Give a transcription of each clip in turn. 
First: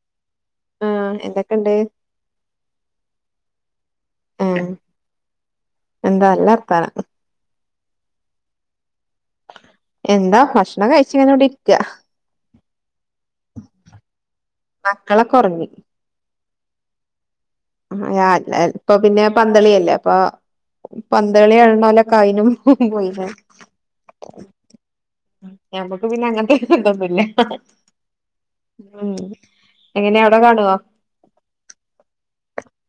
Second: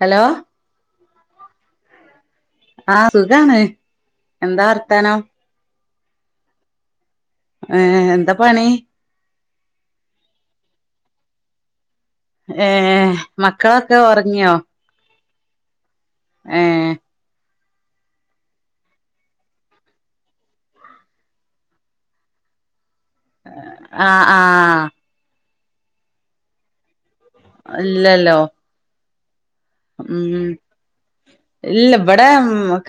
Hello ആഹ് എന്തൊക്കെയ്ണ്ട് ആഹ് സുഖാണ് ആഹ് എന്താ വർത്താനം എന്താ നല്ല വർത്താനം ഏഹ് എന്താ പണി എന്താ ഭക്ഷണം കഴിച്ചിങ്ങന ഇവിട ഇരിക്കാ ഏഹ് മക്കളൊക്കെ ഒറങ്ങിയോ മക്കളക്ക ഒറങ്ങി ഏഹ് ആ ഇപ്പൊ പിന്നെ പന്തളിയല്ലേ അപ്പൊ പന്തളി കാണ്നോലൊക് അയിന് പോയി ആഹ് ആഹ് ഞമ്മക്ക് പിന്നെ അങ്ങനത്തെ ന്തൊന്നുല്ല ഇല്ലല്ലോ ഉം എങ്ങനെ അവിടെ ഉം കാണുവോ ഇല്ല ഇവടെ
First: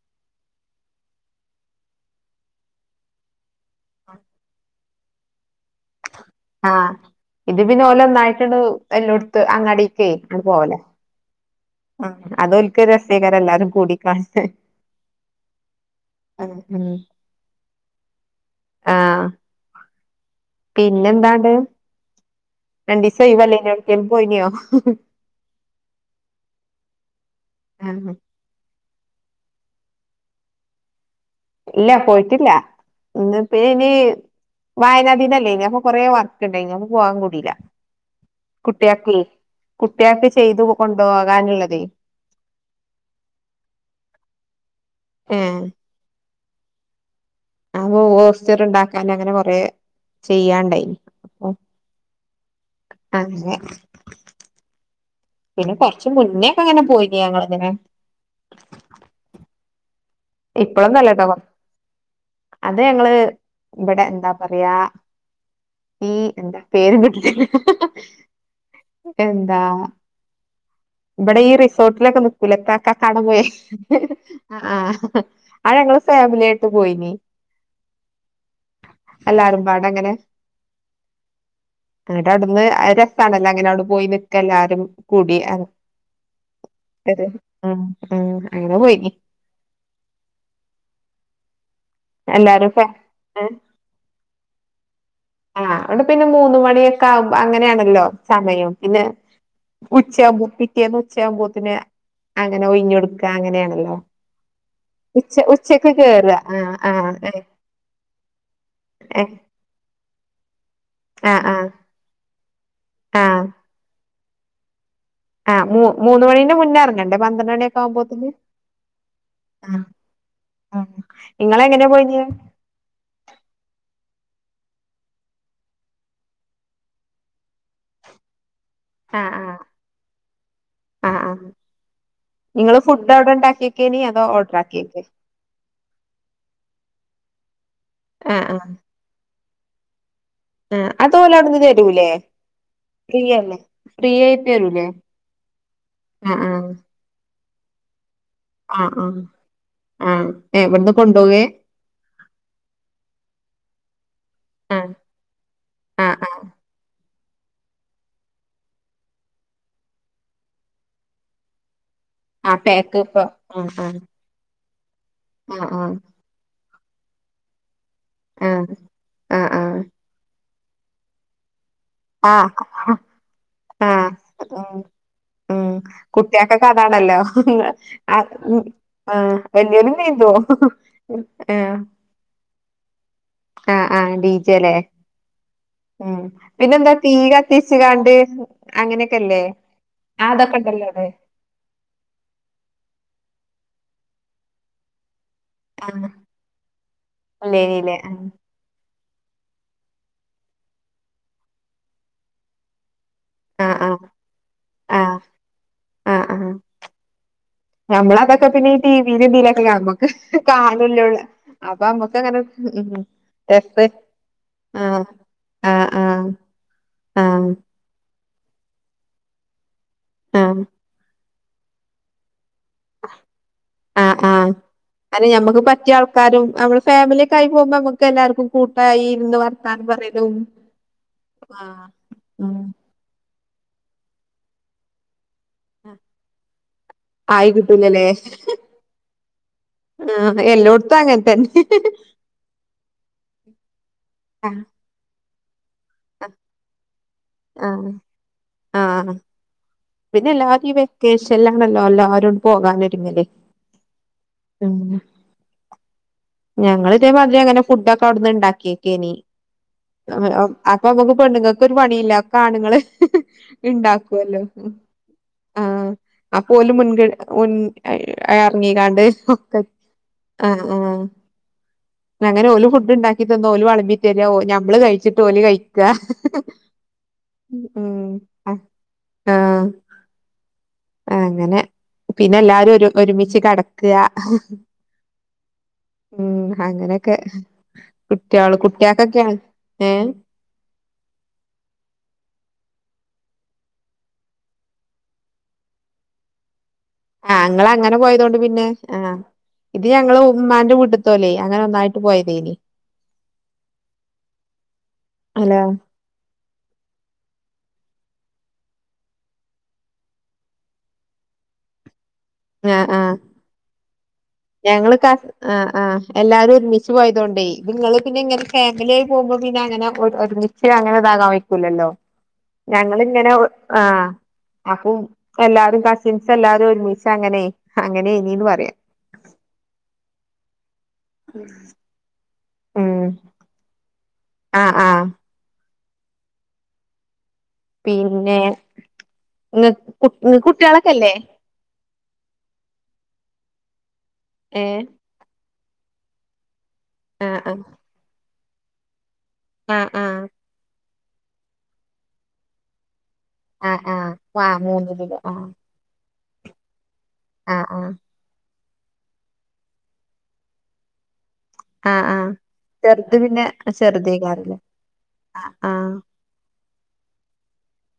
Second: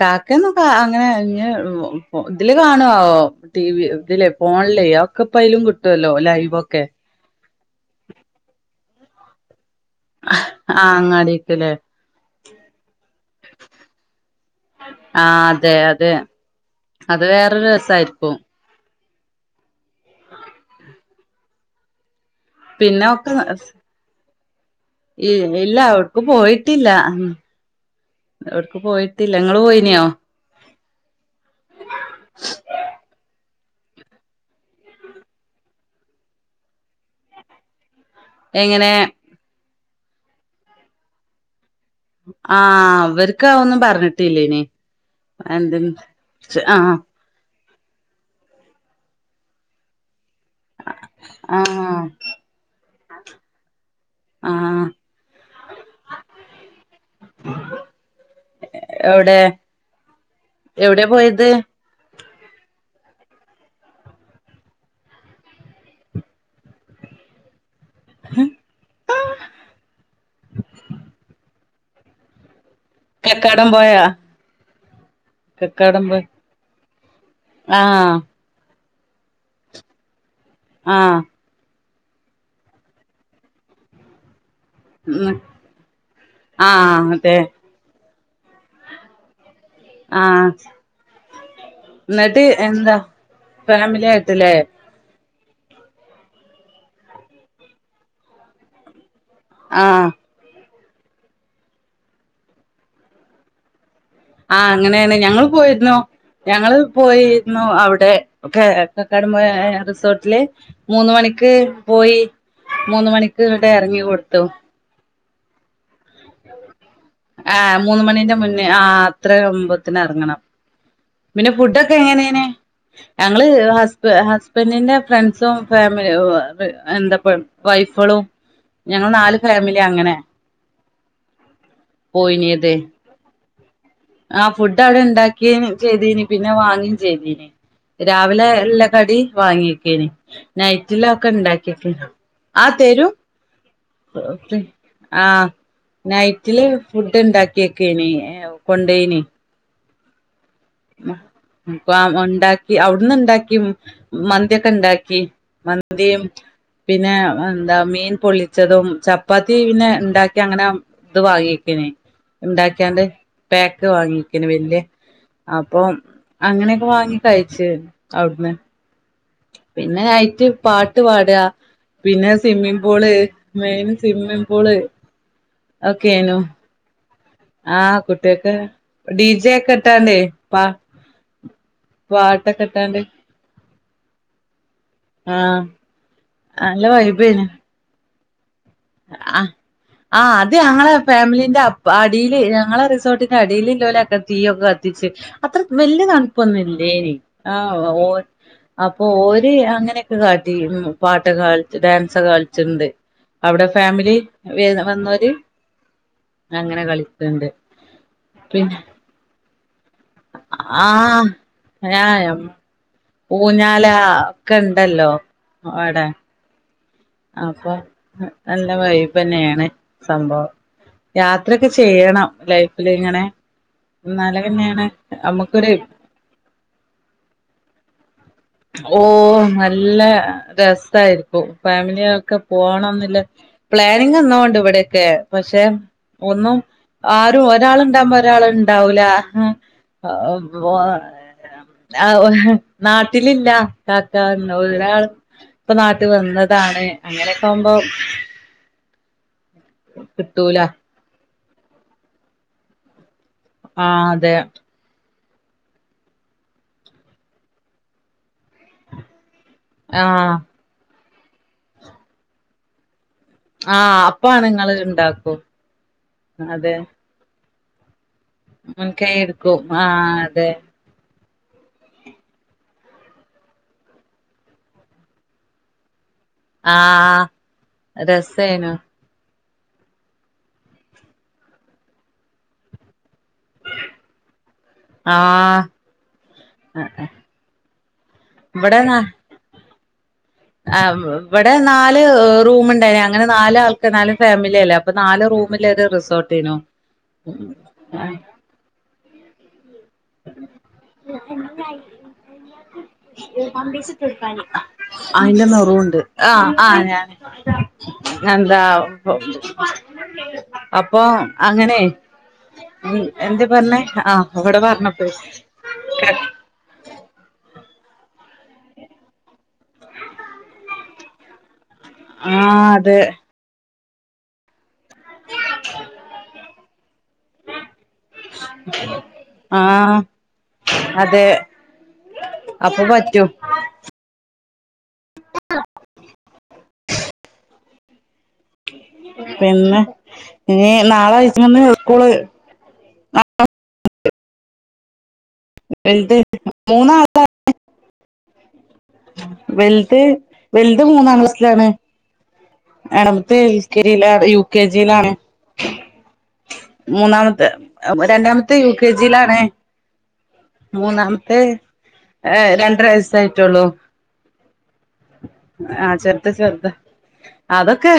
കാക്കയൊന്നും കാ അങ്ങനെ ഞ് ഇതില് ടി വി ഇതിലേ ഫോണിലേക് അതൊക്കപ്പായിലും കിട്ടുല്ലോ ലൈവ് ആഹ് ഇത് പിന്നെ ഓലന്നായിട്ട്ണ്ട് എലോടുത്ത് അങ്ങാടി ആഹ് അങ്ങാടിക്ക്ല്ലേ ആ അതൊൽക്ക് ഒര് രസെകാരം എല്ലാരും കൂടി കാണ്ട് ആ അതെ അതേ ണെ അത് വേറൊരു രസായിരിക്കും. ആഹ് ആ [inaudible] പിന്നെന്താണ്ട് പിന്നെ രണ്ടീസം ഒക്കെ ഒയിവല്ലേനിയോ എടുക്കേലും പോയിനോ ഇല്ല ഓട്ക്കും പോയിട്ടില്ല [inaudible] ഒട്ക്കും പോയിട്ടില്ല ഇങ്ങള് പോയിനോ? ഇല്ല പോയിട്ടില്ല പിന്ന ഇനി വായനാദിനം അല്ലെനിയോ അപ്പൊ കൊറേ വർക്ക്ണ്ടേനി അയിന് പോകാൻ കൂടില്ല. എങ്ങനെ കുട്ടിക്ക് കുട്ട്യേക്ക് ചെയ്ത് കൊണ്ടുപോകാനുള്ളത്. ആഹ് ഇവർക് അതോന്നും പറഞ്ഞിട്ടില്ലെനി ഏഹ് ആഹ് ആഹ് പോസ്റ്റർ ഉണ്ടാക്കാന് അങ്ങനെ കൊറെ ചെയ്യാണ്ടായി അപ്പൊ ആഹ് അങ്ങനെ ആഹ് പിന്നെ കൊർച് മുന്നേഒക്കെങ്ങനെ പോയിനി, ഞങ്ങള്ങ്ങനെ എവിടെ ഇപ്പലൊന്നും എവിടെ അല്ലട്ടോ കൊർ പോയത് അത് ഞങ്ങള് ബടെ എന്താ പറിയാ ഉം എന്താ പേരും കിട്ട്ണി എന്താ ബടെ ഈ റിസോട്ടിലൊക്കെ നിക് ക്കുലെ ത്താ കക്കാടംപൊയെ കക്കാടം പോയാ ആഹ് അത് ഞങ്ങള് കക്കാടം പോയി ഫാമില്യായിട്ട് പോയിനി ആഹ് എല്ലാരുംമ്പാടങ്ങനെ ആഹ് എന്നട്ട് അവ്ടുന്ന് അത് രസാണല്ലോ അങ്ങനെ അവടെ പോയി നിക്കെല്ലാരും ഉം കൂടി അ ആഹ് അതെ അങ്ങനെ പോയി ആഹ് ന്നട്ട് എല്ലാരും ഫാ എന്ത, ഏ ഫാമില്യായിട്ട് ലേ ആഹ് ഇന്നട്ട് പിന്നെ മൂന്ന് മണിയൊക്കാകുമ്പ അങ്ങനേണല്ലോ സമയം പിന്നെ ആഹ് ഉച്ചയാമ്പൂ പിറ്റേന്ന് ഉച്ചയാമ്പൂത്തിന് അങ്ങനെ ഒഴിഞ്ഞൊടുക്ക അങ്ങനേണല്ലോ ആഹ് അങ്ങനേണ്, ഞങ്ങള് പോയിര്ന്നു കേറുക ആ ഞങ്ങള് ആ ഏ പോയിരുന്നു അവ്ടെ ക ഏ കക്കാടം പൊയ റിസോട്ടില് മൂന്ന് ആ മണിക്ക് ആ പോയി മൂന്ന് ആ മണിക്ക്ങ്ങട്ടെർങ്ങി കൊടുത്തു. ആഹ് മൂ മൂന്ന് മണിന്റെ മുന്നെർ ആഹ് മൂന്ന് മണിന്റെ മുന്നേ, ആഹ് അത്രെ അകുമ്പോത്തിനെർങ്ങണം. ആഹ് പിന്നെ ഫുഡ്ഡൊക്കെങ്ങനേനി? ഞങ്ങള് ഹസ്ബ് ഹസ്ബൻഡിന്റെ ഫ്രണ്ട്സും ഫാമി എന്തപ്പം വൈഫളും ഞങ്ങള് ആ നാല് ആ ഫാമിലി അങ്ങനെ പോയിന്യേത് ഫുഡ്ഡൗടെണ്ടാക്കി ആഹ് ഫുഡ്ഡൗണ്ടാക്കിന് ചെയ്തീനി, പിന്നെ വാങ്ങിം ചെയ്തീനി, ആ രാവിലെ ആ എല്ല കടി വാങ്ങിക്കേനി, ആ അത് നൈറ്റിലൊക്കെ ണ്ടാക്കിക്ക്‌ ആഹ് തെരും ഫ്രീയല്ലെ എഹ് ഫ്രീ ആഹ് ആ ആ നൈറ്റില് ഫുഡ്ഡ് ണ്ടാക്യക്കേനി ഏവു ആആ ആഹ് ഏ വട്ന്ന് കൊണ്ടോവേ പ്പാം ഒണ്ടാക്കി ഔട്ന്ന്ണ്ടാക്കിം ആ മന്ത്യെക്കെണ്ടാക്കി ആ മന്തിയും ആ പിന്നെ അന്താ മീൻ പൊള്ളിച്ചതും, ചപ്പാത്തി പിന്നെ ണ്ടാക്ക്യങ്ങനെത് വാങ്ങിക്കേനി ആ പാക്ക് ഇണ്ടാക്ക്യാണ്ട് ഇപ്പൊ ആ പേക്ക് ആ വാങ്ങിക്കേനി വെല്ല്യെ ആ ആ അപ്പോം അങ്ങനൊക്കെവാങ്ങി കയ്ച്ച് ആ ഔട്ന്ന് ആ പിന്നെ നൈറ്റ് പാട്ട് പാടാ പിന്നെ ആ സ്വിമ്മിങ് ആ പൂള്, ആ മെയ്ന് സ്വിമ്മിങ് പൂള് ഉം ഉം ഒക്കെനു കുട്ട്യാക്കൊക്കതാണല്ലോ ആ ഉം ഡി ആഹ് ജെ ഒക്കെ വെല്ല്യോരും ഇട്ടാണ്ടേ നീന്തൂ ഉം ഏ പാട്ടൊക്കട്ടാണ്ട് ആഹ് ആഹ് ഡിജെലേ ആഹ് ഉം നല്ല പിന്നെന്താ തീയ്യ് കത്തിച്ച്ങ്ങാണ്ട് അ ആഹ് അത് ഉണ്ടല്ലോ ഞങ്ങളെ അവിടെ ഫാമിലിന്റപ് അടീല് ഞങ്ങളെ റിസോട്ടിന്റെ അടീല്ല്ലോലൊക്കെ തീയൊക്കെ കത്തിച്ച് അത്ര വെല്ല്യ ആഹ് തണുപ്പൊന്നുംല്ലേനി ആഹ് ഇല്ലേനില്ലേ ഓ അപ്പൊ ഓല് അങ്ങനെക്കെ കാട്ടി പാട്ടൊക്കെകാളിച്ച് ഡാൻസ്ഒക്കെ കളിച്ചിണ്ട് ഔടെ ആഹ് ആഹ് ഫാമിലി വേ ആഹ് വന്നോര് ആഹ് ആഹ് അങ്ങനെ കളിക്ക്‌ണ്ട് പിന്നെ ജീല് ജീലൊക്കെ നമ്മക്ക് കാണന്നുള്ള ആഹ് അപ്പൊമ്മക്ക് ഏഹ് അങ്ങനെ ഉം രസ്സ് ഊഞ്ഞാല ഒക്കെ ആഹ് ഇണ്ടല്ലോ ആഹ് അവടെ ആഹ് ആഹ് അപ്പൊ നല്ല വൈബെന്നെണ് സംഭവം ആഹ് യാത്രോക്കെ ചെയ്യണം ആഹ് ലൈഫ്ല്ങ്ങനെന്നാലേങ്ങനെ നമ്മുക്കൊ ക്കാരും നമ്മള് ഫാമിലൊക്ക ആയി പൊമ്പോ നമക്ക് എല്ലാർക്കും ഓ നല്ല രസാര്ക്കും ആഹ് ഫാമിലിഒക്കെ ഉം പോണംന്നില്ല പ്ലാനിങ് എന്നോണ്ട് ഇവടെക്കെ പക്ഷെ ഒന്നും ആരും ആയി ഒരാള് കിട്ടൂലല്ലേ ണ്ടാമ്പോ ഒരാള്ണ്ടാവൂല ആഹ് എല്ലോട്ത്തും അങ്ങൻ തന്നെ ആഹ് നാട്ടിലില്ല കാക്ക ആഹ് ഒരാൾ പ്പനാട്ട് വന്നതാണ് അങ്ങനൊക്കെ ആവുമ്പോ കിട്ടൂല പിന്നെഎല്ലാരും ഇ വെക്കേഷൽആണല്ലോഅല്ലാരും പോകാൻ ഒര്ങ്ങല് ആതെ പിന്നെ ഞങ്ങള് ഇതേമാതിരി അങ്ങനെ ഫുഡോക്കെ ഔട്ന്ന് ഇണ്ടാക്കിക്കെയ്നി ആഹ് അപ്പൊമ്മക്ക് പെണ്ണുങ്ങക്ക്ഒരു പണില്ല ഒക്കെആണ്ങ്ങള് ആഹ് ഇണ്ടാക്കൊല്ലോ അപ്പാണ് ഇങ്ങള് ഇണ്ടാക്കും ആ അപോലും അതെ മുൻഗഡ് മുൻ എർങ്ങീകാണ്ട് മുൻകൈ ഒക്കെ എടുക്കും ആഹ് അതെ ആഹ് ആഹ് അങ്ങനെ ഓല് ഫുഡ് ണ്ടാക്കി തന്നോഓല് വളമ്പി തെരാഞമ്മള് കഴിച്ച്ട്ട് ഓല്കഴി ക്കാ ആഹ് രസേനു ആഹ് ആഹ് അങ്ങനെ പിന്നെ എല്ലാരും ഒരു ഒരുമിച്ച് കെട ആഹ് ഉം അങ്ങനെയൊക്കെ. കുട്ടികള് ഇവിടെ ന കുട്ടികൾക്കൊക്കെയാണ് ഏഹ്. ആഹ് ഇവടെ നാല് റൂമുണ്ടായിന് അങ്ങനെ നാല് ആൾക്ക് നാല് ഫാമിലിയല്ലേ അപ്പൊ നാല് റൂമില്ലൊരു റിസോർട്ടേന്നു. ആഹ് ഇങ്ങളങ്ങനെ പോയതോണ്ട് പിന്നെ ആഹ് ഇത് ഞങ്ങള് ഉമ്മാന്റെ വീട്ട്ത്തോല്ലേ അങ്ങനെ ഒന്നായിട്ട് പോയതേനി പാമ്പേഴ്സ് ഇട്ടൊടുക്കാന് അയിന്റെ ഹലോ നറൂണ്ട് ആഹ് ആഹ് ഞാന് എന്താ പോ അപ്പൊ അങ്ങനെ ആഹ് എന്ന് എന്തേ പറഞ്ഞെ ആഹ് ഇവടെ പറഞ്ഞ ക്കാസ് ആഹ് ആഹ് എല്ലാരും ഒരുമി ച്ച് പോയതൊണ്ടേ നിങ്ങള് പിന്നെ ഇങ്ങനെ ഫാമിലിയായി പോകുമ്പോ പിന്നെ അങ്ങനെ ഒരു ഒരുമിച്ച് അങ്ങനെതാകാൻ വയ്ക്കൂല്ലല്ലോ ആഹ് അതെ ഞങ്ങളിങ്ങനെ ആഹ് അപ്പോ എല്ലാരും കസിൻസ് എല്ലാരും ഒരുമിച്ചങ്ങനെ അങ്ങനെയ്ന്നീന്ന് പറയാ ആഹ് അതെ അപ്പൊ ഉം പറ്റും. ആഹ് ആഹ് പിന്നെ ഇങ്ങ പിന്നെ ഇങ്ങക്ക് ഇനി കുട്ടികളൊക്കെല്ലേ നാളെ അഴിച്ച്മ്മന്ന് സ്കൂൾ ഏഹ് വലുത് മൂന്നാള് ആഹ് ആഹ് ആഹ് വെൽത് ആഹ് വെൽത് മൂന്നാം ക്ലാസിലാണ്. നട്ത്തെ എൽ കെ ആഹ് ആഹ് ജിലാണ് യു വാ കെ ജിലാണ് മൂന്നിലില് ആഹ് മൂന്നാമത്തെ ആഹ് ആഹ് രണ്ടാമ ത്തെ യു കെ ജിലാണ് മൂന്നാമത്തെ ആഹ് ആഹ് ഏഹ് രണ്ടര ചെറുത് പിന്നെ വയസായിട്ടൊള്ളൂ ചെറുതേക്കാരല്ലേ ആഹ് ചെർ പറ്റെ ചെറുതാ അതൊക്കെ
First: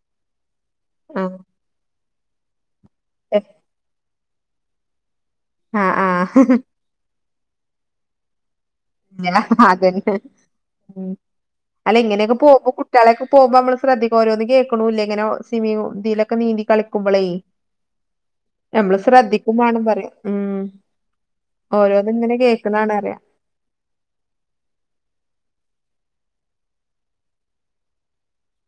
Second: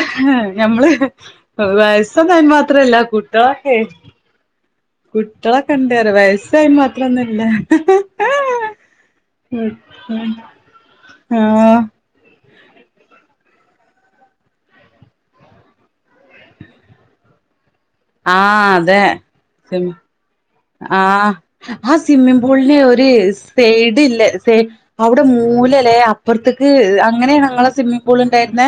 ഞമ്മള് ആഹ് വയ സ്സൊന്നും അയിന് മാത്രല്ല കുട്ടളൊക്കെ ആഹ് കുട്ടളൊകെണ്ട്റയാ ആഹ് വയസ്സയിന് മാ തൊന്നല്ല ആഹ് അല്ല ഇങ്ങനെയൊക്കെ പോകുന്നു സ്ഥലെക്കെ പോകുമ്പോ നമ്മള് ശ്രെദ്ധിക്കും ഓരോന്നു കേൾക്കൂന്നില്ലേ ഇങ്ങന സ്വി ഇതിലക്കെ നീന്തി കളിക്കുമ്പോളേ ആഹ് നമ്മള് ശ്രദ്ധിക്കുമ്പേണം പറയാ ഉം ആ ആ ഓരോന്ന് ഇങ്ങനെ സ്വിമ്മിംഗ് പൂളിലെ കേൾക്കണാണ് ഒരു അറിയാ സൈഡ് ഇല്ലേ സൈ അവിടെ മൂല ല്ലേ അപ്പറത്തേക്ക് അങ്ങനെയ ഞങ്ങളെ സ്വിമ്മിഗ് പൂൾ ഉണ്ടായിരുന്നേ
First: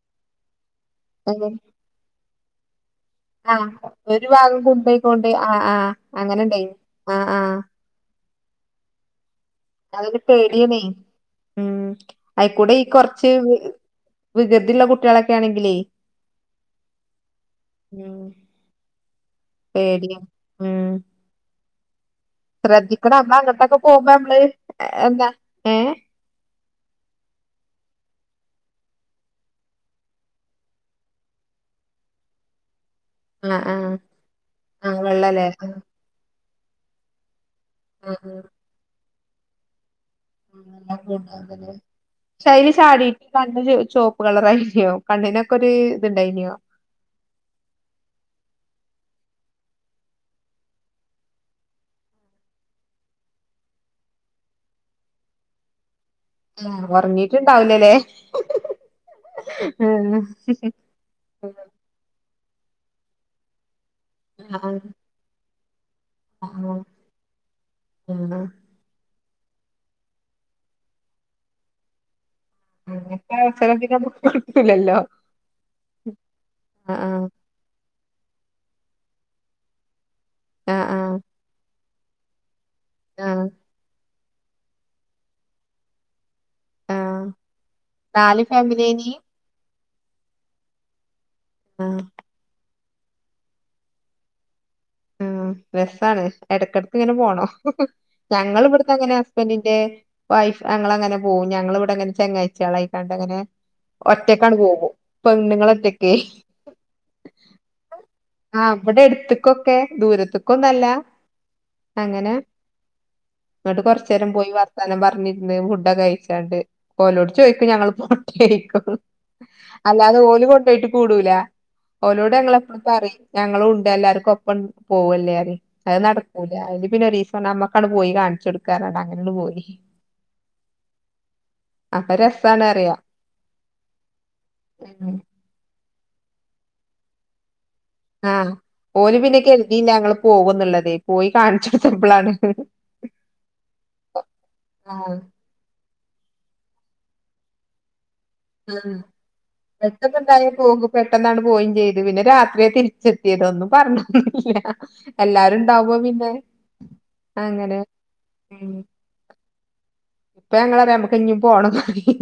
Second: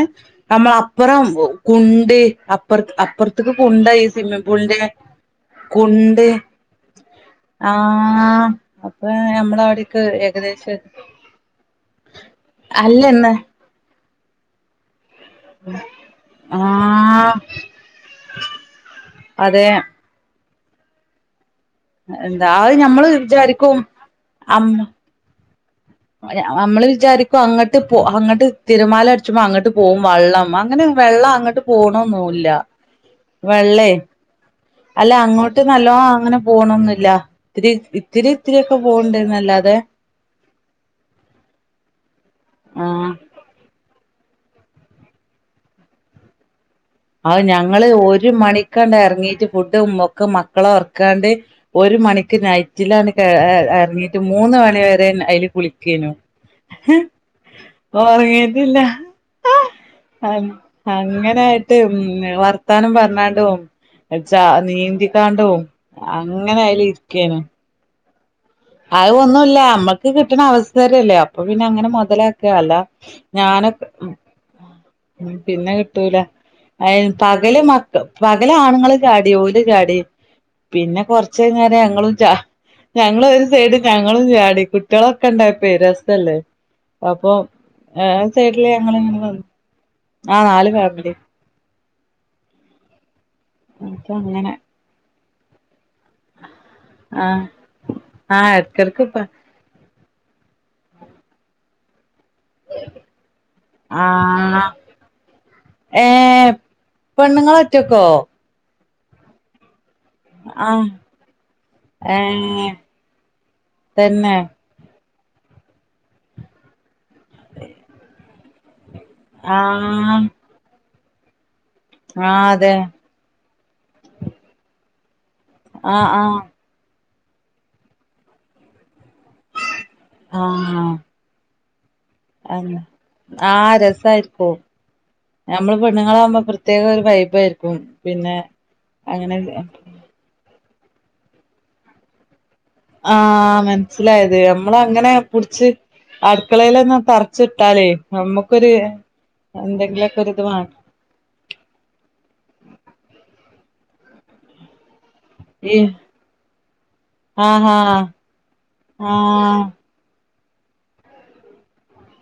നമ്മള അപ്പുറം കുണ്ട് അപ്പുറ അപ്പുറത്തേക്ക് കുണ്ടായി സ്വിമ്മിംഗ് പൂളിന്റെ ണ്ട് ആഹ് ആഹ് കുണ്ട് അങ്ങനെ ഉണ്ടായിനി ആഹ് ആഹ് ആഹ് അപ്പൊ നമ്മളവി അതൊക്കെ പേടിയണേ ഉം അയിക്കൂടെ ഈ കൊറച്ച് അല്ലന്ന് വികൃതിള്ള കുട്ടികളൊക്കെ ആണെങ്കിലേ ആഹ് ഉം അതെ പേടിയാ ഉം എന്താ അത് ഞമ്മള് ശ്രദ്ധിക്കണം നമ്മ അങ്ങോട്ടൊക്കെ വിചാരിക്കും പോകുമ്പോമ്മള് അമ്മ എന്താ ഏ നമ്മള് വിചാരിക്കും അങ്ങട്ട് പോ അങ്ങോട്ട് തിരമാല അടിച്ച്പോ അങ്ങോട്ട് പോകും വള്ളം അങ്ങനെ വെള്ളം അങ്ങട്ട് പോണോന്നുല്ല ആ ആ വെള്ളേ ആ അല്ല വെള്ളല്ലേ അങ്ങോട്ട് ആ ആ നല്ലോ അങ്ങനെ പോണൊന്നില്ല ഇത്തിരി ഇത്തിരി ആ. ഇത്തിരിയൊക്കെ പോണ് ണ്ടന്നല്ലാതെ പക്ഷെ അയിൽ ആഹ് ചാടിട്ട് കണ്ണ് നല്ലൊരു ചുവപ്പ് കളറ ആയില്ലോ കണ്ണിനൊക്കെ ഒര് ഇതിണ്ടായിനോ ഔ ഞങ്ങള് ഒരു മണിക്കാണ്ട് എർങ്ങീട്ട് ഫുഡും ഒക്കെ മക്കളെ ഒർക്കാണ്ട് ഒരു മണിക്ക് നൈറ്റിലാണ് എർങ്ങീട്ട് മൂന്ന് മണി വരെ അയ്ൽ കുളിക്കേനു ആഹ് ഹ് ഒർങ്ങീറ്റ്ണ്ടാവൂലലേ ഒറങ്ങീട്ടില്ല അങ്ങനായിട്ട് ഉം വർത്താനം പറഞ്ഞാണ്ടും ച ആ ആ നീന്തിക്കാണ്ടും അങ്ങനയ്ല് ഇര്ക്കേനു എന്ന് അഹ് ഒന്നുല്ല മ്മക്ക് കിട്ടണ അവസരല്ലേ അപ്പ പിന്നങ്ങനെ മൊതല അല്ല അങ്ങനത്തെ അവസരം ഞാനൊക്കെ പിന്നെ നമുക്ക് കിട്ടൂലല്ലോ പിന്നെ കിട്ടൂല ആ അഹ് ആ പകല് മക്കൾ പകല് ആണുങ്ങൾ ചാടി ഓല് ചാടി ആ ആ പിന്നെ കൊർചയ്ഞാരെ ഞങ്ങളും ചാ ഞങ്ങൾ ആ ഞങ്ങളും ചാടി കുട്ട്യളൊക്കെ ണ്ടായപ്പെ രസല്ലേ ആ അപ്പം ആ നാല് സൈഡില് ഞങ്ങള് ഫാമിലിനി ങ്ങനെ ആ നാല് ഫാമിലി ആഹ് അപ്പ ങ്ങനെ ആഹ് രസാണ് എട്ക്കട്ക്ക് ങ്ങനെ ആഹ് പോണം ആഹ് ഞങ്ങൾ എടക്കെടക്ക് വട്ന്നങ്ങനെ ഇപ്പ ഹസ്ബൻഡിന്റെ വൈഫ് ഞങ്ങളങ്ങനെ പോവും ഞങ്ങളിവ്ടെങ്ങനെ ചങ്ങായ് മക്കളായിക്കാണ്ടങ്ങനെ ഒറ്റക്കാണ്ട് ആഹ് പോവും പെണ്ണുങ്ങളൊറ്റക്കെ പെണ്ണുങ്ങളൊറ്റക്കോ ആഹ് ഇവടെട്ത്ത്ക്കൊക്കെ ആഹ് ദൂരത്ത്ക്കൊന്നല്ല അങ്ങനെ ഏഹ് ഇങ്ങട്ട് കൊർച്ചേരം തന്നെ പോയി വർ ത്താനം പർഞ്ഞിര്ന്ന് ഫുഡൊക്കെ കഴിച്ചാണ്ട് ഓലോട് ചോയ്ക്കും ഞങ്ങള് പോട്ടേയ്ക്കും അല്ലാതെ ആഹ് ഓല് കൊണ്ടോയിട്ട് കൂടൂല ഓലോട് ആഹ് അതെ ഞങ്ങളെപ്പളും പറയും ഞങ്ങളുണ്ട് എല്ലാർക്കും ഒപ്പം പോവല്ലേ പറയും അത് ആഹ് ആഹ് നടക്കൂല അയ്ല് പിന്നൊരീസം എന്നാ ഞമ്മക്കാണ്ട് പോയി കാണ്ച്ചൊട്ക്കാ പർഞാണ്ട് അങ്ങനാണ്ട് പോയി ആഹ് അപ്പൊ രസാണ് അതന്നെ അറിയ ആഹ് രസായിര്ക്കും ഉം ഞമ്മള് പെണ്ണുങ്ങളാവുമ്പോ പ്രത്യേക ഒരു വൈബായിര്ക്കും ആഹ് ഓല് പിന്നെ കര്തീല്ല ഞങ്ങള് പോകുന്ന്ള്ളതേ പോയി കാൺച്ചൊട്ത്തപ്പളാണ് ആഹ് മനസ്സിലായത് നമ്മളങ്ങനെ ആഹ് പുട് ച്ച് അട്ക്കളേലെന്നെ തർച്ചിട്ടാലേ ഞമ്മക്ക് ആഹ് [unintelligible] എന്തെങ്കിലൊക്കൊര്ത് പെട്ടെന്നുണ്ടായ വാണം പോകും പെട്ടെന്നാണ്ട് പോയും ചെയ്ത് പിന്നെ രാത്രിയാ തിരിച്ചെത്തിയത് ഒന്നും പറഞ്ഞിട്ടൊന്നുല്ല്യാ ഈ എല്ലാരുണ്ടാവുമ്പോ പിന്നെ ആഹാ അങ്ങനെ ഉം ആഹ് ഇപ്പം ഞങ്ങളറയും ഞമ്മക്കിഞ്ഞും പോണന്ന് പറയും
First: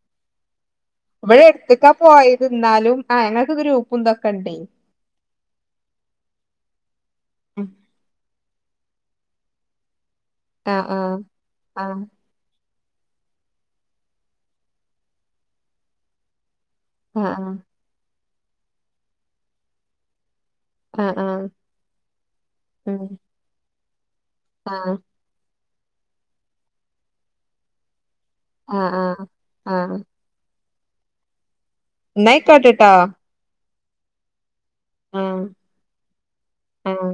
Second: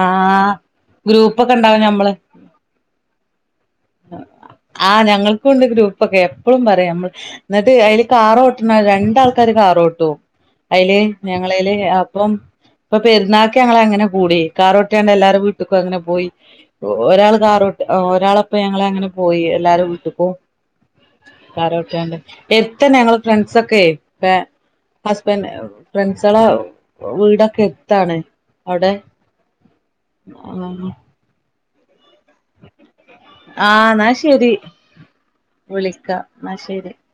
ആഹ് ഗ്രൂപ്പൊക്കെ ഉണ്ടാവും ഇവടെട്ത്ത്ക്കാ ഞമ്മള് പോയത് ന്നാലും ആഹ് ഞങ്ങക്ക് ഗ്രൂപ്പും തൊക്കെണ്ടേ ആഹ് ഞങ്ങൾക്കുണ്ട് ഗ്രൂപ്പൊക്കെ എപ്പളും പറയും ഞമ്മൾ എന്നിട്ട് അയ്ല് കാറോട്ട്ണെ രണ്ടാൾക്കാര് കാറോട്ടും ആ ആ അയ്ല് ഞങ്ങളേല് ആ അപ്പം ഇപ്പൊ പെര്ന്നാക്ക് ഞങ്ങളങ്ങനെ കൂടി കാറോട്ട്യാണ്ട് എല്ലാരെ വീട്ട്ക്കും അങ്ങനെ പോയി ആ ഒരാൾ കാറോ ഒരാളപ്പൊ ഞങ്ങളങ്ങനെ പോയി എല്ലാരെ വീട്ട്ക്കും ആ ആ കാറോട്ട്യാണ്ട് എര്ത്തെന്നെ ഞങ്ങള് ഫ്രണ്ട്സൊക്കെ താ ആഹ് ഹസ്ബന്റ് ഫ്രണ്ട്സളെ വീടൊക്കെ എര്ത്താണ് ആഹ് ആഹ് ആഹ് അതാണ് ന്നായ്കോട്ടെട്ടോ ആഹ് എന്നാ ശരി വിളിക്കാ ന്നാ ശരി ആ